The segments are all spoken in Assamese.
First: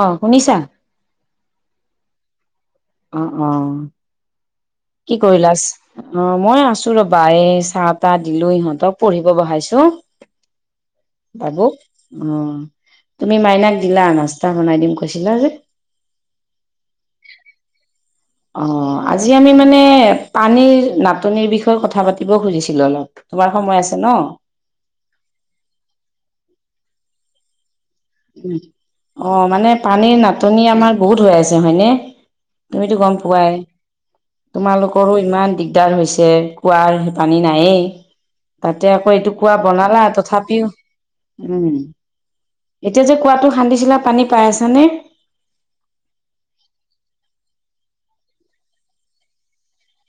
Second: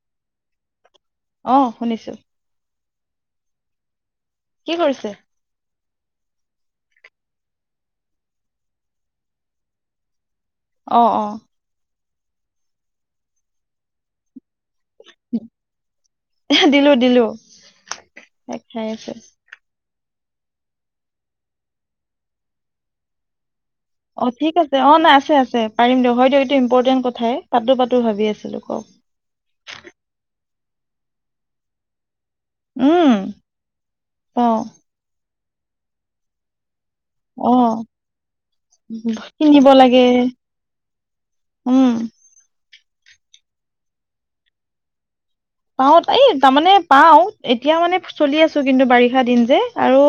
অঁ শুনিছা অঁ শুনিছো অঁ অঁ কি কৰিলা অঁ মই আছো ৰবা এই চাহ তাহ দিলো ইহঁতক পঢ়িব বঢ়াইছো অঁ অঁ অঁ তুমি মাইনাক দিলা নাচত বনাই দিম কৈছিলা যে দিলো দিলো তাই খাই অঁ আছে আজি আমি মানে পানীৰ নাটনিৰ বিষয়ে কথা পাতিব খুজিছিলো অলপ তোমাৰ সময় আছে ন অঁ ঠিক আছে অ না আছে আছে পাৰিম দিয়ক হয় দিয়ক এইটো ইম্পৰ্টেণ্ট কথাই পাতো ভাবি আছিলো কওক অঁ মানে পানীৰ নাটনি আমাৰ বহুত হৈ আছে হয়নে তুমিতো উম গম পোৱাই অ তোমালোকৰো ইমান দিগদাৰ হৈছে কোঁৱাৰ সেই পানী অ নায়েই তাতে আকৌ এইটো কুৱাঁ কিনিব লাগে বনালা তথাপিও উম এতিয়া যে কোঁৱাতটো খান্দিছিলা পানী পাই আছানে পাওঁ এই তাৰমানে পাওঁ এতিয়া মানে চলি আছো কিন্তু বাৰিষা দিন যে আৰু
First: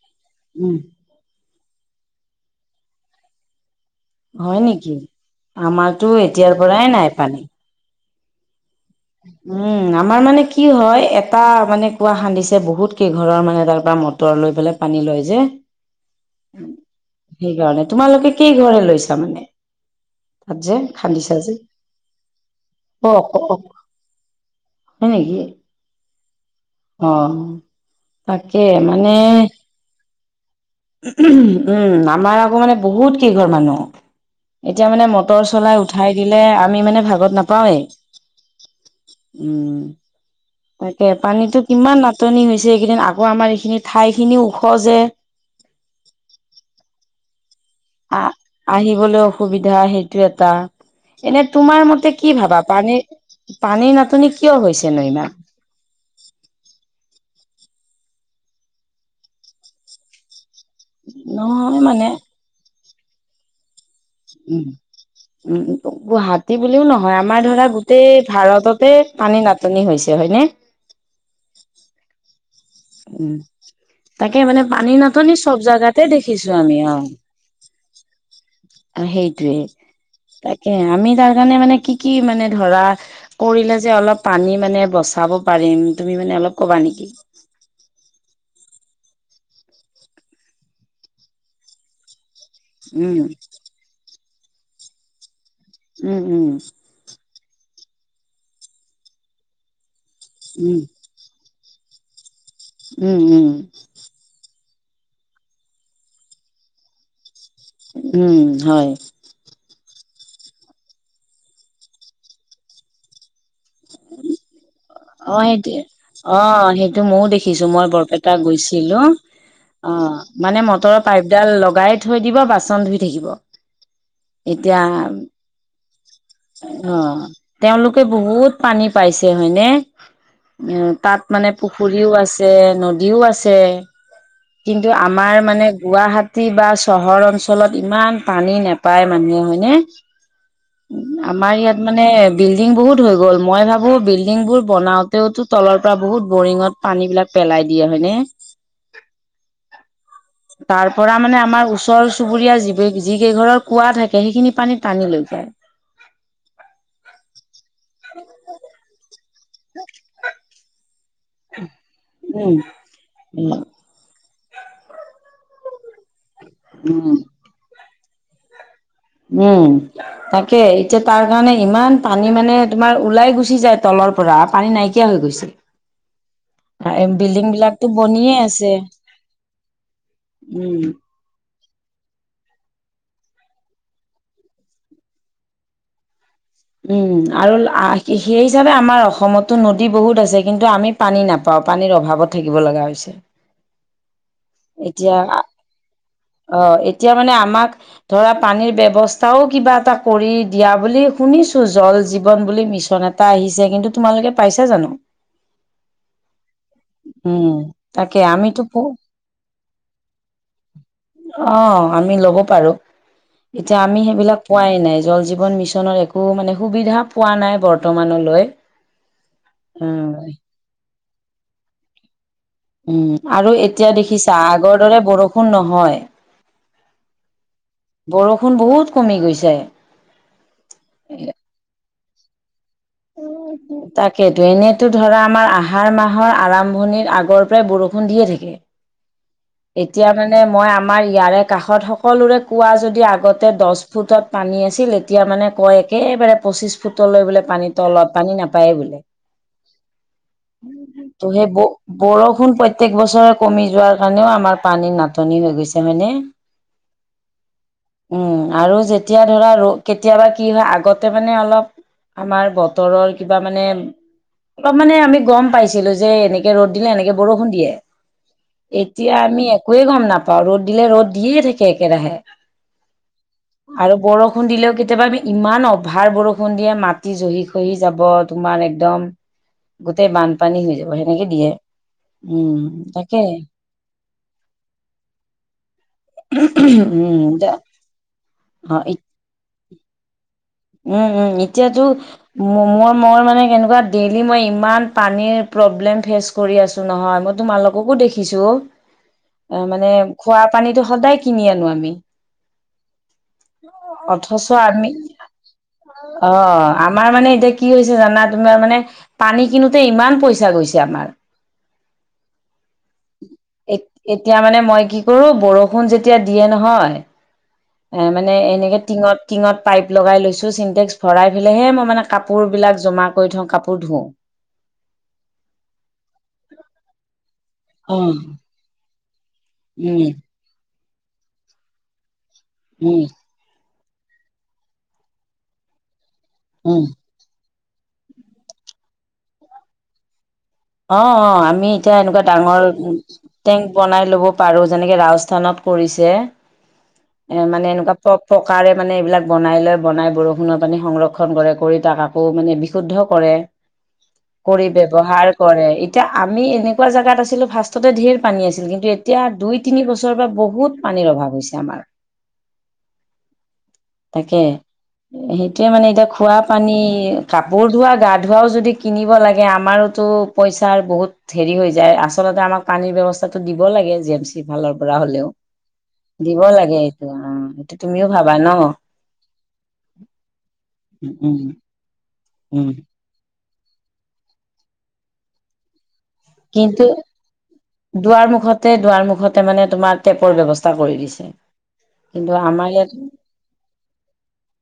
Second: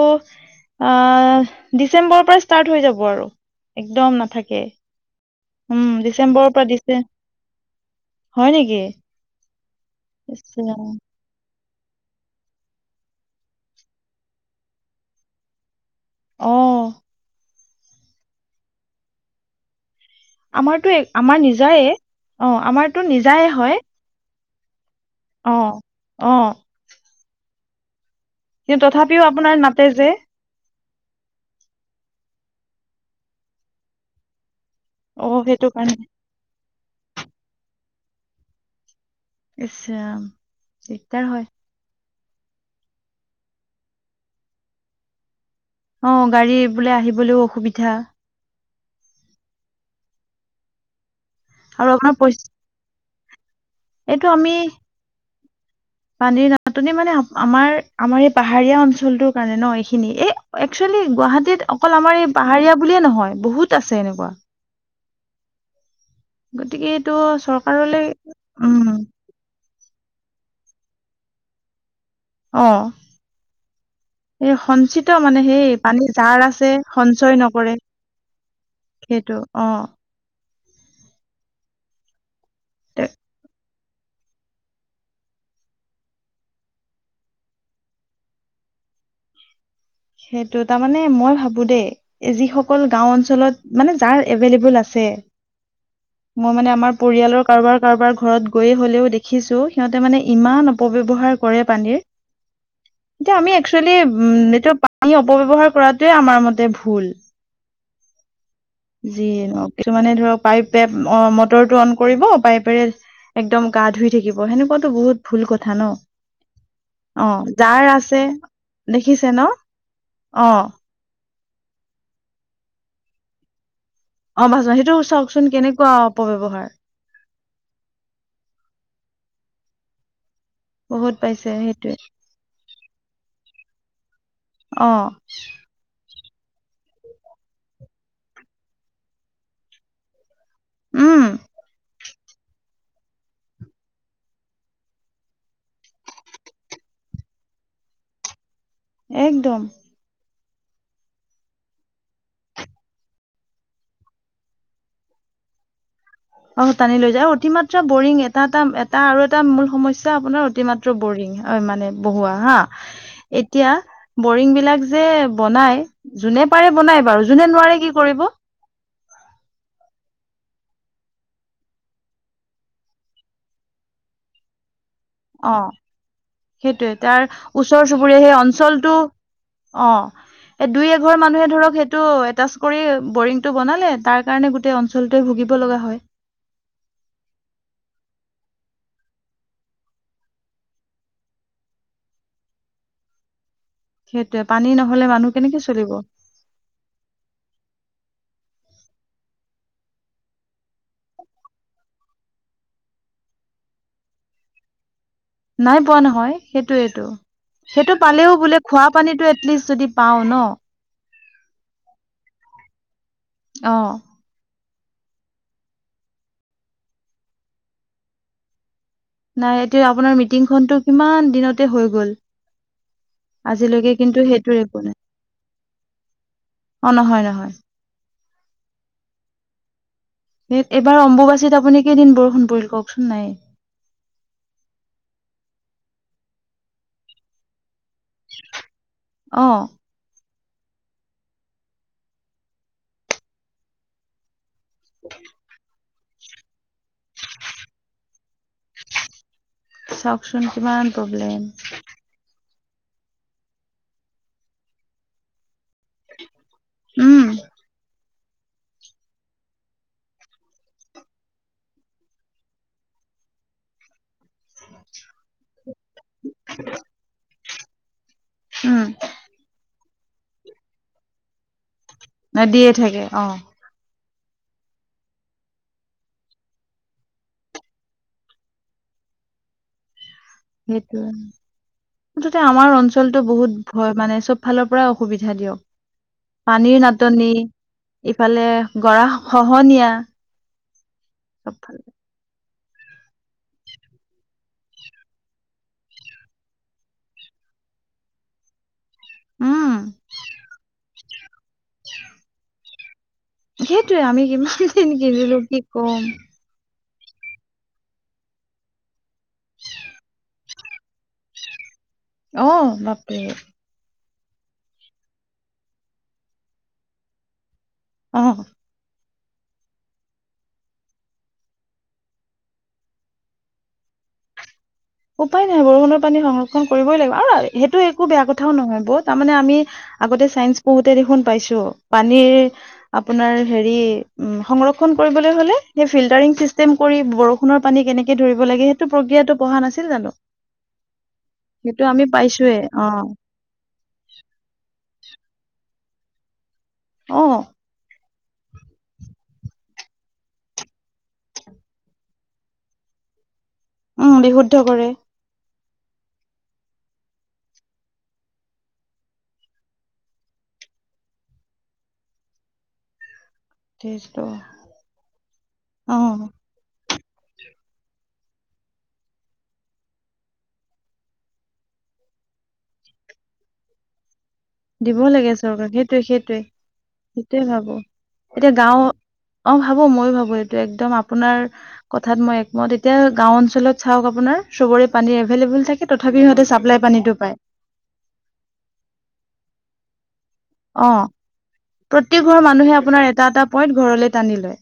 উম। অঁ ডিচেম্বৰৰ পৰা ষ্টাৰ্ট হৈ যাব আৰু একদম হয় নাথাকে নেকি? উম আমাৰতো এতিয়াৰ ডিচেম্বৰৰ পৰা পৰাই দিছে নাই পানী। হয় নেকি উম আমাৰ ইছ মানে কি ৰাম। হয় এটা মানে কুৱা খান্দিছে বহুত কেইঘৰৰ মানে তাৰ পৰা মটৰ লৈ পেলাই পানী লয় যে। আহ সেইকাৰণে তোমালোকে কেই ঘৰে লৈছা মানে। তাত যে আমাৰতো খান্দিছা আমাৰ যে? নিজায়ে অ অ আমাৰতো অ নিজায়ে হয় আহ আহ অ'তাকে মানে তথাপিও আপোনাৰ নাতে যে উম আমাৰ আকৌ মানে বহুত কেইঘৰ মানুহ এতিয়া মানে অ মটৰ সেইটো চলাই কাৰণে উঠাই দিলে আমি মানে ভাগত নাপাওৱেই ইচ উম ৰাম তাকে দিগদাৰ হয় পানীতো কিমান নাটনি হৈছে এইকেইদিন আকৌ আমাৰ এইখিনি ঠাই খিনিও ওখ যে অঁ গাড়ী বোলে আহিবলৈও অসুবিধা আহ আহিবলৈ অসুবিধা সেইটো এটা এনে তোমাৰ আৰু আপোনাৰ মতে কি পইচা ভাবা পানীৰ পানীৰ এইটো নাটনি আমি কিয় হৈছে নো ইমান। পানীৰ নাটনি মানে আমাৰ আমাৰ এই পাহাৰীয়া অঞ্চলটোৰ কাৰণে ন এইখিনি। এই একচুৱেলি গুৱাহাটীত নহয় অকল মানে আমাৰ এই পাহাৰীয়া বুলিয়ে নহয় বহুত আছে এনেকুৱা। উ গুৱাহাটী গতিকে বুলিও এইটো নহয় আমাৰ ধৰা চৰকাৰলৈ গোটেই উম ভাৰততে পানী নাত নাটনি হৈছে হয়নে? অ উম তাকে এই মানে পানী সঞ্চিত নাটনি মানে চব সেই পানী জোগাতে যাৰ দেখিছো আছে আমি আৰু। সঞ্চয় নকৰে অ সেইটো সেইটয়ে অ তাকে আমি তাৰ কাৰণে মানে কি কি মানে ধৰা তে কৰিলা যে অলপ পানী মানে বচাব পাৰিম তুমি মানে অলপ কবা নেকি? সেইটো তাৰমানানে মই ভাবো দেই যিসকল গাওঁ উম, উম, অঞ্চলত মানে যাৰ এভেলেবল আছে উম, মই মানে আমাৰ পৰিয়ালৰ কাৰোবাৰ কাৰোবাৰ ঘৰত গৈয়ে হ'লেও দেখিছোঁ সিহঁতে মানে ইমান উম, অপব্যৱহাৰ কৰে পানীৰ উম, তো উম, আমি এক্সুয়েলি এইটো আমি অপব্যৱহাৰ কৰাটোৱে আমাৰ মতে ভুল। উম হয় যিয়ে ন কিছুমানে ধৰক পাইপে অ মটৰটো অন কৰিব পাইপেৰে একদম গা ধুই থাকিব সেনেকুৱা। অ' সেইটো অ' সেইটো মইয়ো অ দেখিছো, যাৰ মই আছে বৰপেটা গৈছিলো। দেখিছে ন অ অ মানে মটৰৰ পাইপডাল লগাই থৈ দিব বাচন ধুই থাকিব। অ' ভছ এতিয়া সেইটো চাওঁকচোন কেনেক অ' তেওঁলোকে বহুত পানী পাইছে হয়নে। বহুত তাত পাইছে মানে সেইটোৱে পুখুৰীও আছে নদীও আছে কিন্তু অ আমাৰ মানে গুৱাহাট চিটি বা চহৰ অঞ্চলত ইমান পানী নোপায় মানুহে হয়নে উম আমাৰ ইয়াত মানে বিল্ডিং বহুত হৈ গ'ল মই ভাবো বিল্ডিং বোৰ বনাওঁতেওতো তলৰ পৰা বহুত বৰিঙত পানী বিলাক পেলাই দিয়া হয়নে। একদম। তাৰ পৰা মানে আমাৰ ওচৰ চুবুৰীয়া যি যি কেইঘৰৰ কুৱা থাকে সেইখিনি পানীত টানি লৈ চ [unintelligible] অ' টানি লৈ যায় অতিমাত্ৰা বৰিং এটা এটা এটা আৰু এটা মূল সমস্যা। আপোনাৰ অতিমাত্ৰা টো বৰিং হয় মানে বহোৱা উম, উম, এতিয়া বৰিং বিলাক যে বনাই যোনে পাৰে বনাই উম। বাৰু যোনে নোৱাৰে কি কৰিব? উম তাকে এতিয়া তাৰ কাৰণে ইমান পানী মানে তোমাৰ ওলাই গুচি যায় তলত পৰা পানী নাইকিয়া হৈ গৈছিল। অ সেইটোয়ে তাৰ ওচৰ চুবুৰীয়া সেই আছে অঞ্চলটো অ এই উম। দুই এঘৰ মানুহে ধৰক টো এটাচকৰি বৰিংটো বনালে তাৰ কাৰণে গোটেই অঞ্চলটোৱে ভুগিব লগা হয়। উম, আৰু সেই হিচাপে আমাৰ অসমতো নদী বহুত আছে কিন্তু আমি পানী নাপাওঁ। পানীৰ অভাৱত থাকিব লগা হৈছে। সেইটোৱে পানী নহলে এতিয়া মানুহ কেনেকে চলিব অ' এতিয়া মানে আমাক ধৰা পানীৰ ব্যৱস্থাও কিবা এটা কৰি দিয়া বুলি শুনিছো জল জীৱন বুলি মিছন। এটা আহিছে, কিন্তু তোমালোকে পাইছা জানো। নাই পোৱা নহয় সেইটোইটো উম সেইটো তাকে পালেও বোলে আমিতো খোৱা প- পানী এটলিষ্ট যদি পাও ন অ' আমি ল'ব পাৰো, অ এতিয়া আমি সেইবিলাক পোৱাই নাই। জল জীৱন মিছন একো মানে সুবিধা পোৱা নাই বৰ্তমানলৈ নাই এতিয়া আপোনাৰ উম মিটিং খনটো কিমান দিনত উম আৰু এতিয়া আজিলৈকে কিন্তু দেখিছা সেইটোৰ একো আগৰ নাই দৰে বৰষুণ নহয়। অ' নহয় নহয়। বৰষুণ বহুত কমি গৈছে এইবাৰ অম্বুবাচীত আপুনি কেইদিন বৰষুণ পৰিল কওক তাকেইেতো এনেতো ধৰা আমাৰ আহাৰ মাহ মাহৰ আৰম্ভণিত আগৰ পৰাই বৰষুণ দিয়ে থাকে। আহ, এতিয়া মানে মই আমাৰ ইয়াৰে কাষত সকলোৰে কোৱা যদি আগতে দহ ফুটত পানী আছিল এতিয়া মানে কয় একেবাৰে পঁচিশ ফুটলৈ বোলে পানী তলত পানী নাপায়েই বোলে। চাওকচোন কিমান তো প্ৰব্লেম সেই ব বৰষুণ প প্ৰত্যেক বছৰে কমি যোৱাৰ কাৰণেও আমাৰ পানীৰ নাটনি হৈ গৈছে। তাৰ মানে উম উম, আৰু যেতিয়া ধৰা ৰ কেতিয়াবা কি হয় আগতে মানে অলপ আমাৰ বতৰৰ কিবা মানে। অলপ মানে আমি গ'ম পাইছিলো, যে এনেকে ৰ'দ দিলে এনেকে বৰষুণ দিয়ে। উম এতিয়া আমি একোৱে গ'ম নাপাওঁ, ৰ'দ দিলে ৰ'দ দিয়ে থাকে। একেৰাহে। নেদিয়ে থাকে অ' আৰু বৰষুণ দিলেও কেতিয়াবা আ ইমান অভাৰ বৰষুণ দিয়ে মাটি জহি খহি যাব তোমাৰ একদম গোটেই বানপানী হৈ যাব সেইটোয়ে সেনেকে দিয়ে উম, তাকে। হয় মানে চ'ব ফালৰ পৰা অসুবিধা দিয়ক। পানীৰ নাটনি উম দে ইফালে অ গৰা খহনীয়া। উম, উম, এতিয়া চবফালে টো মই মই মানে কেনেকুৱা ডেইলি মই ইমান পানীৰ প্ৰব্লেম ফেচ কৰি আছো নহয় মই তোমালোককো দেখিছো। আহ উম মানে খোৱা পানীটো সদায় কিনি আনো আমি। সেইটোৱে আমি অথচ কি আমি কিনিলো কি কম। অ আমাৰ মানে এতিয়া কি হৈছে জানা তোমাৰ মানে পানী কিনোতে ইমান পইচা গৈছে আমাৰ। অ' বাপ ৰে এতিয়া মানে মই কি কৰো বৰষুণ যেতিয়া দিয়ে নহয় এ অ মানে এনেকে টিঙত টিঙত পাইপ লগাই লৈছো চিনন্টেক্স ভৰাই পেলাইহে মই মানে কাপোৰ বিলাক জমা কৰি থওঁ কাপোৰ ধোওঁ। [inaudible] উপায় নাই বৰষুণৰ পানী সংৰক্ষণ কৰিবই লাগিব আৰু সেইটো অ একো বেয়া কথাও নহয় বহ। তাৰমানে আমি উম আগতে চাইন্স পঢ়োতে দেখোন পাইছো পানীৰ উম আপোনাৰ হেৰি উম, সংৰক্ষণ কৰিবলৈ হ'লে ফিল্টাৰিং চিষ্টেম উম কৰি ভৰ বৰষুণৰ পানী কেনেকে ধৰিব লাগে সেইটো প্ৰক্ৰিয়াতটো পঢ়া নাছিল জানো? অ' অ' আমি সেইটো এতিয়া এনেকুৱা পাইছোয়ে ডাঙৰ অ টেংক বনাই ল'ব পাৰো যেনেকে ৰাছ স্থানত কৰিছে অ এ মানে এনেকুৱা চব প্ৰকাৰে মানে এইবিলাক বনাই লৈ বনাই বৰষুণৰ পানী সংৰক্ষণ কৰে কৰি তাক আকৌ মানে বিশুদ্ধ কৰে উম বিশুদ্ধ কৰি কৰে ব্যৱহাৰ কৰে এতিয়া আমি এনেকুৱা জাগাত আছিলো ফাৰ্ষ্টতে ধেৰ পানী আছিল। কিন্তু এতিয়া দুই তিনি বছৰ পৰা বহুত পানীৰ অভাৱ হৈছে আমাৰ। সেইটো তাকে সেইটোয়ে মানে অ এতিয়া খোৱা পানী কাপোৰ ধোৱাঁ গা ধোৱাও যদি কিনিবা লাগে আমাৰোতো পইচাৰ বহুত হেৰি হৈ যায় আচলতে আমাক পানীৰ ব্যৱস্থাটো দিব লাগে জি এম চি ফালৰ দিব পৰা হলেওঁ লাগে চৰকাৰক সেইটোৱে সেইটোৱে দিব লাগে এইটো সেইটোৱে অ', ভাবো এইটো তুমিও ভাবা এতিয়া ন'। গাঁও অ' ভাবো ময়ো ভাবো এইটো একদম উম উম আপোনাৰ কথাত মই একমত উম এতিয়া গাওঁ অঞ্চলত চাওঁক আপোনাৰ চবৰে পানী এভেইলেবল থাকে। তথাপি সিহঁতে চাপ্লাই কিন্তু পানীটো পায়। দুৱাৰ মুখতে দুৱাৰ মুখতে মানে তোমাৰ টেপৰ ব্যৱস্থা অ কৰি দিছে প্ৰত্যেক কিন্তু ঘৰ আমাৰ মানুহে ইয়াত আপোনাৰ এটা এটা পইণ্ট ঘৰলৈ টানি লয়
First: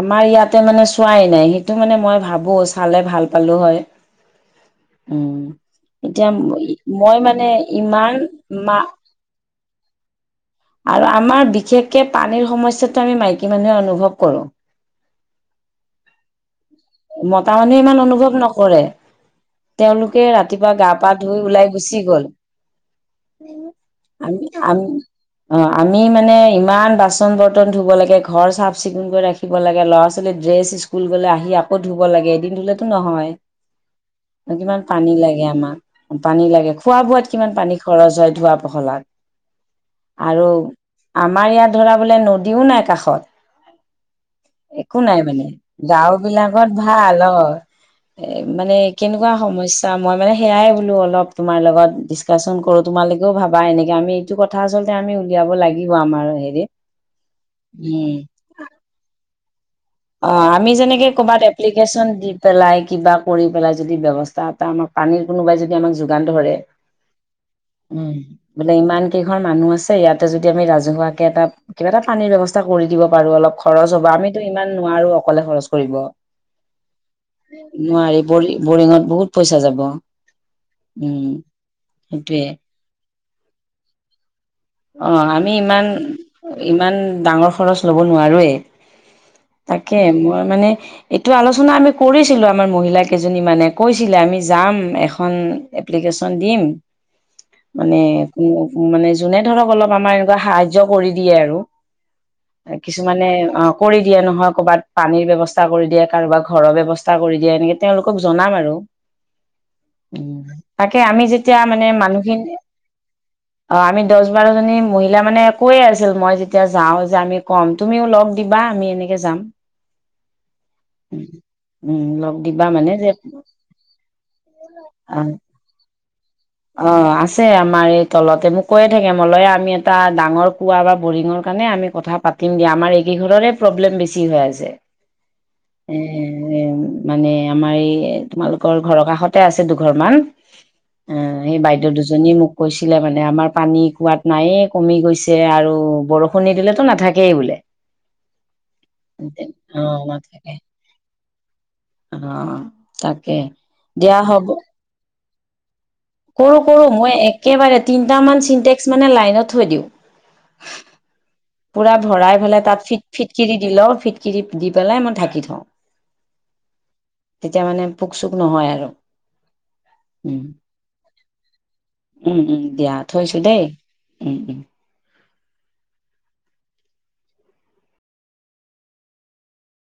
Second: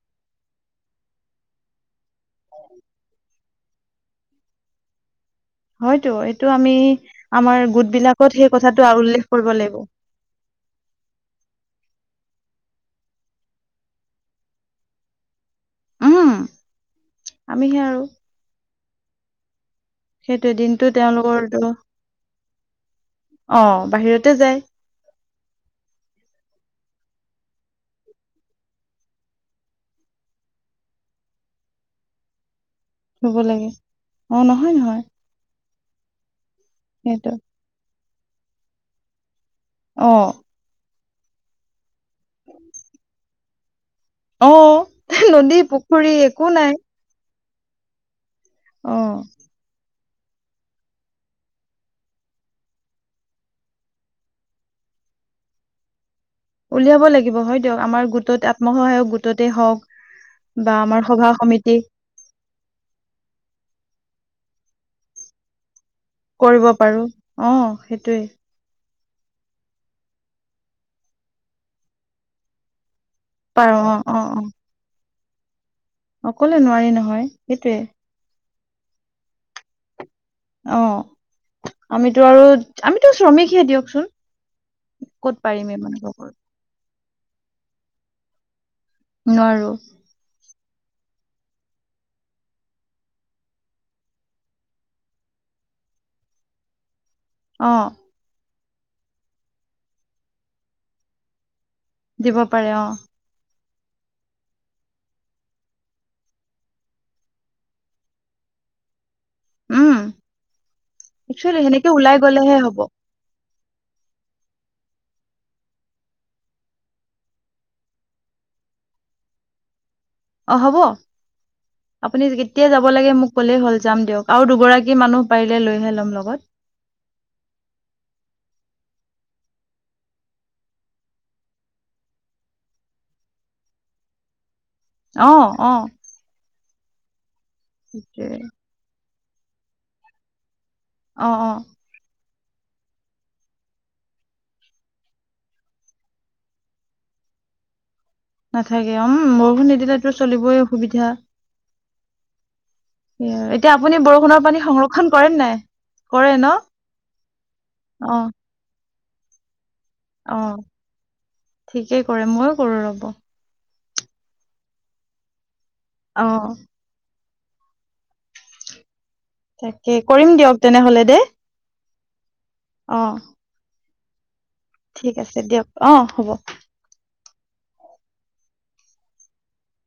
আমাৰ ইয়াতে মানে চোৱাই নাই সেইটো মানে মই ভাবো চালে ভাল পালো হয়। উম। হয়তো এতিয়া এইটো আমি মই মানে আমাৰ গোট ইমান বিলাকত সেই মা কথাটো উল্লেখ কৰিব লাগিব আৰু আমাৰ বিশেষকে পানীৰ সমস্যাটো আমি মাইকী মানুহে অনুভৱ কৰোঁ। উম আমি সে মতামানুহে আৰু ইমান অনুভৱ নকৰে। তেওঁলোকে ৰাতি সেইটোৱে ৰাতিপুৱা দিনটো গা পা ধুই তেওঁলোকৰটো ওলাই গুচি গ'ল। অ বাহিৰতে আমি যায় আম অ', আমি মানে ইমান বাচন বৰ্তন ধুব লাগে, ঘৰ চাফ চিকুণ কৰি ৰাখিব, লাগে ল'ৰা ছোৱালী ড্ৰেছ স্কুল গ'লে আহি আকৌ ধুব লাগে এদিন ধুলে টো নহয়, থব লাগে অ নহয় কিমান নহয় পানী লাগে। পানী লাগে খোৱা বোৱাত সেইটো কিমান পানী খৰচ হয় ধোৱা পখলাত অ আৰু আমাৰ ইয়াত ধৰা বোলে নদীও নাই কাষত। অ একো নাই মানে নদী পুখুৰী গাওঁ একো বিলাকত নাই ভাল অ'। এ মানে অ কেনেকুৱা সমস্যা মই মানে সেয়াই বোলো অলপ তোমাৰ লগত ডিছকাশচন কৰোঁ তোমালোকেও ভাবা এনেকে আমি এইটো কথা আচলতে আমি উলিয়াব লাগিব আমাৰ। হেৰিত উলিয়াব লাগিব হয় দিয়ক উম আমাৰ গোটত আত্মসহায়ক গোটতে হওঁক। অ', আমি যেনেকে ক'ৰবাত এপ্লিকেশ্যন দি পেলাই কিবা কৰি পেলাই যদি ব্যব পানীৰ কোনোবাই যদি আমাক যোগান ধৰে, কৰিব পাৰো অ উ সেইটোৱে বোলে ইমান কেইঘৰ মানুহ আছে ইয়াতে যদি আমি ৰাজহুৱাকে এটা কিবা এটা পানীৰ ব্যৱস্থা কৰি দিব বাৰু অলপ পাৰো খৰচ অ হ'ব অ আমিতো অ মাৰো অকলে খৰচ কৰিব অকলে নহয় সেইটোৱে নোৱাৰি পৰি বৰিঙত বহুত পইচা যাব উম অ', আমিতো আৰু সেইটোয়ে আমিতো শ্ৰমিকহে দিয়কচোন। অ', ক'ত আমি পাৰিম এই ইমান মানুহবোৰক ইমান ডাঙৰ খৰচ ল'ব নোৱাৰোৱেই। নোৱাৰো তাকে মই মানে এইটো আলোচনা আমি কৰিছিলো আমাৰ মহিলা কেইজনীমানে কৈছিলে আমি যাম এখন এপ্লিকেশ্যন দিম অ মানে কোনো মানে যোনে ধৰক অলপ আমাৰ এনেকুৱা সাহায্য কৰি দিয়ে আৰু। দিব পাৰে অ কিছুমানে অ' কৰি দিয়ে নহয় কৰ'ৰবাত পানীৰ ব্যৱস্থা কৰি দিয়ে, কাৰোবাৰ ঘৰৰ ব্যৱস্থা কৰি দিয়ে, এনেকে তেওঁলোকক জনাম আৰু। উম তাকে আমি যেতিয়া একচুৱেলি মানে সেনেকে ওলাই মানুহখিনি গলেহে হ'ব অ', আমি দহ বাৰজনী মহিলা মানে একোৱে আছিল মই যেতিয়া যাওঁ যে আমি কম তুমিও লগ দিবা আমি এনেকে যাম উ। অ', হ'ব। আপুনি লগ দিবা কেতিয়া যাব মানে যে লাগে মোক কলেই হ'ল যাম দিয়ক আৰু দুগৰাকী মানুহ অ পাৰিলে লৈহে লম লগ অ আছে আমাৰ এই তলতে মোক কৈয়ে থাকে মলযা আমি এটা ডাঙৰ স কাৰণে আমি কথা পাতিম দিয়া আমাৰ এইকেই ঘৰৰে প্ৰব্লেম বেছি হৈ আছে অ অ এ এ মানে আমাৰ এই সেইটোৱে তোমালোকৰ ঘৰৰ কাষতে আছে দুঘৰ মান অ সেই বাইদেউ দুজনী মোক কৈছিলে মানে আমাৰ পানী কোৱাত নায়ে কমি গৈছে আৰু বৰষুণ নি দিলেতো নাথাকেই বোলে [unintelligible] নাথাকে উম বৰষুণ নিদিল তো চলিবই অসুবিধা আহ। এতিয়া আপুনি বৰষুণৰ পানী সংৰক্ষণ কৰে নাই। কৰে ন কৰো কৰো মই একেবাৰে অ তিনটামান চিন্টেক্স মানে লাইনত থৈ দিওঁ। অ পুৰা ঠিকেই কৰে ভৰাই ময়ো পেলাই কৰো তাত ফিট ৰ'ব ফিটকিৰি দি লওঁ। ফিটকিৰি দি দি পেলাই মই ঢাকি থওঁ আহ। তেতিয়া মানে পোক চোক নহয় আৰু। তাকে কৰিম দিয়ক উম তেনেহ'লে দেই। দিয়া অ থৈছোঁ দেই ঠিক আছে দিয়ক অ হ'ব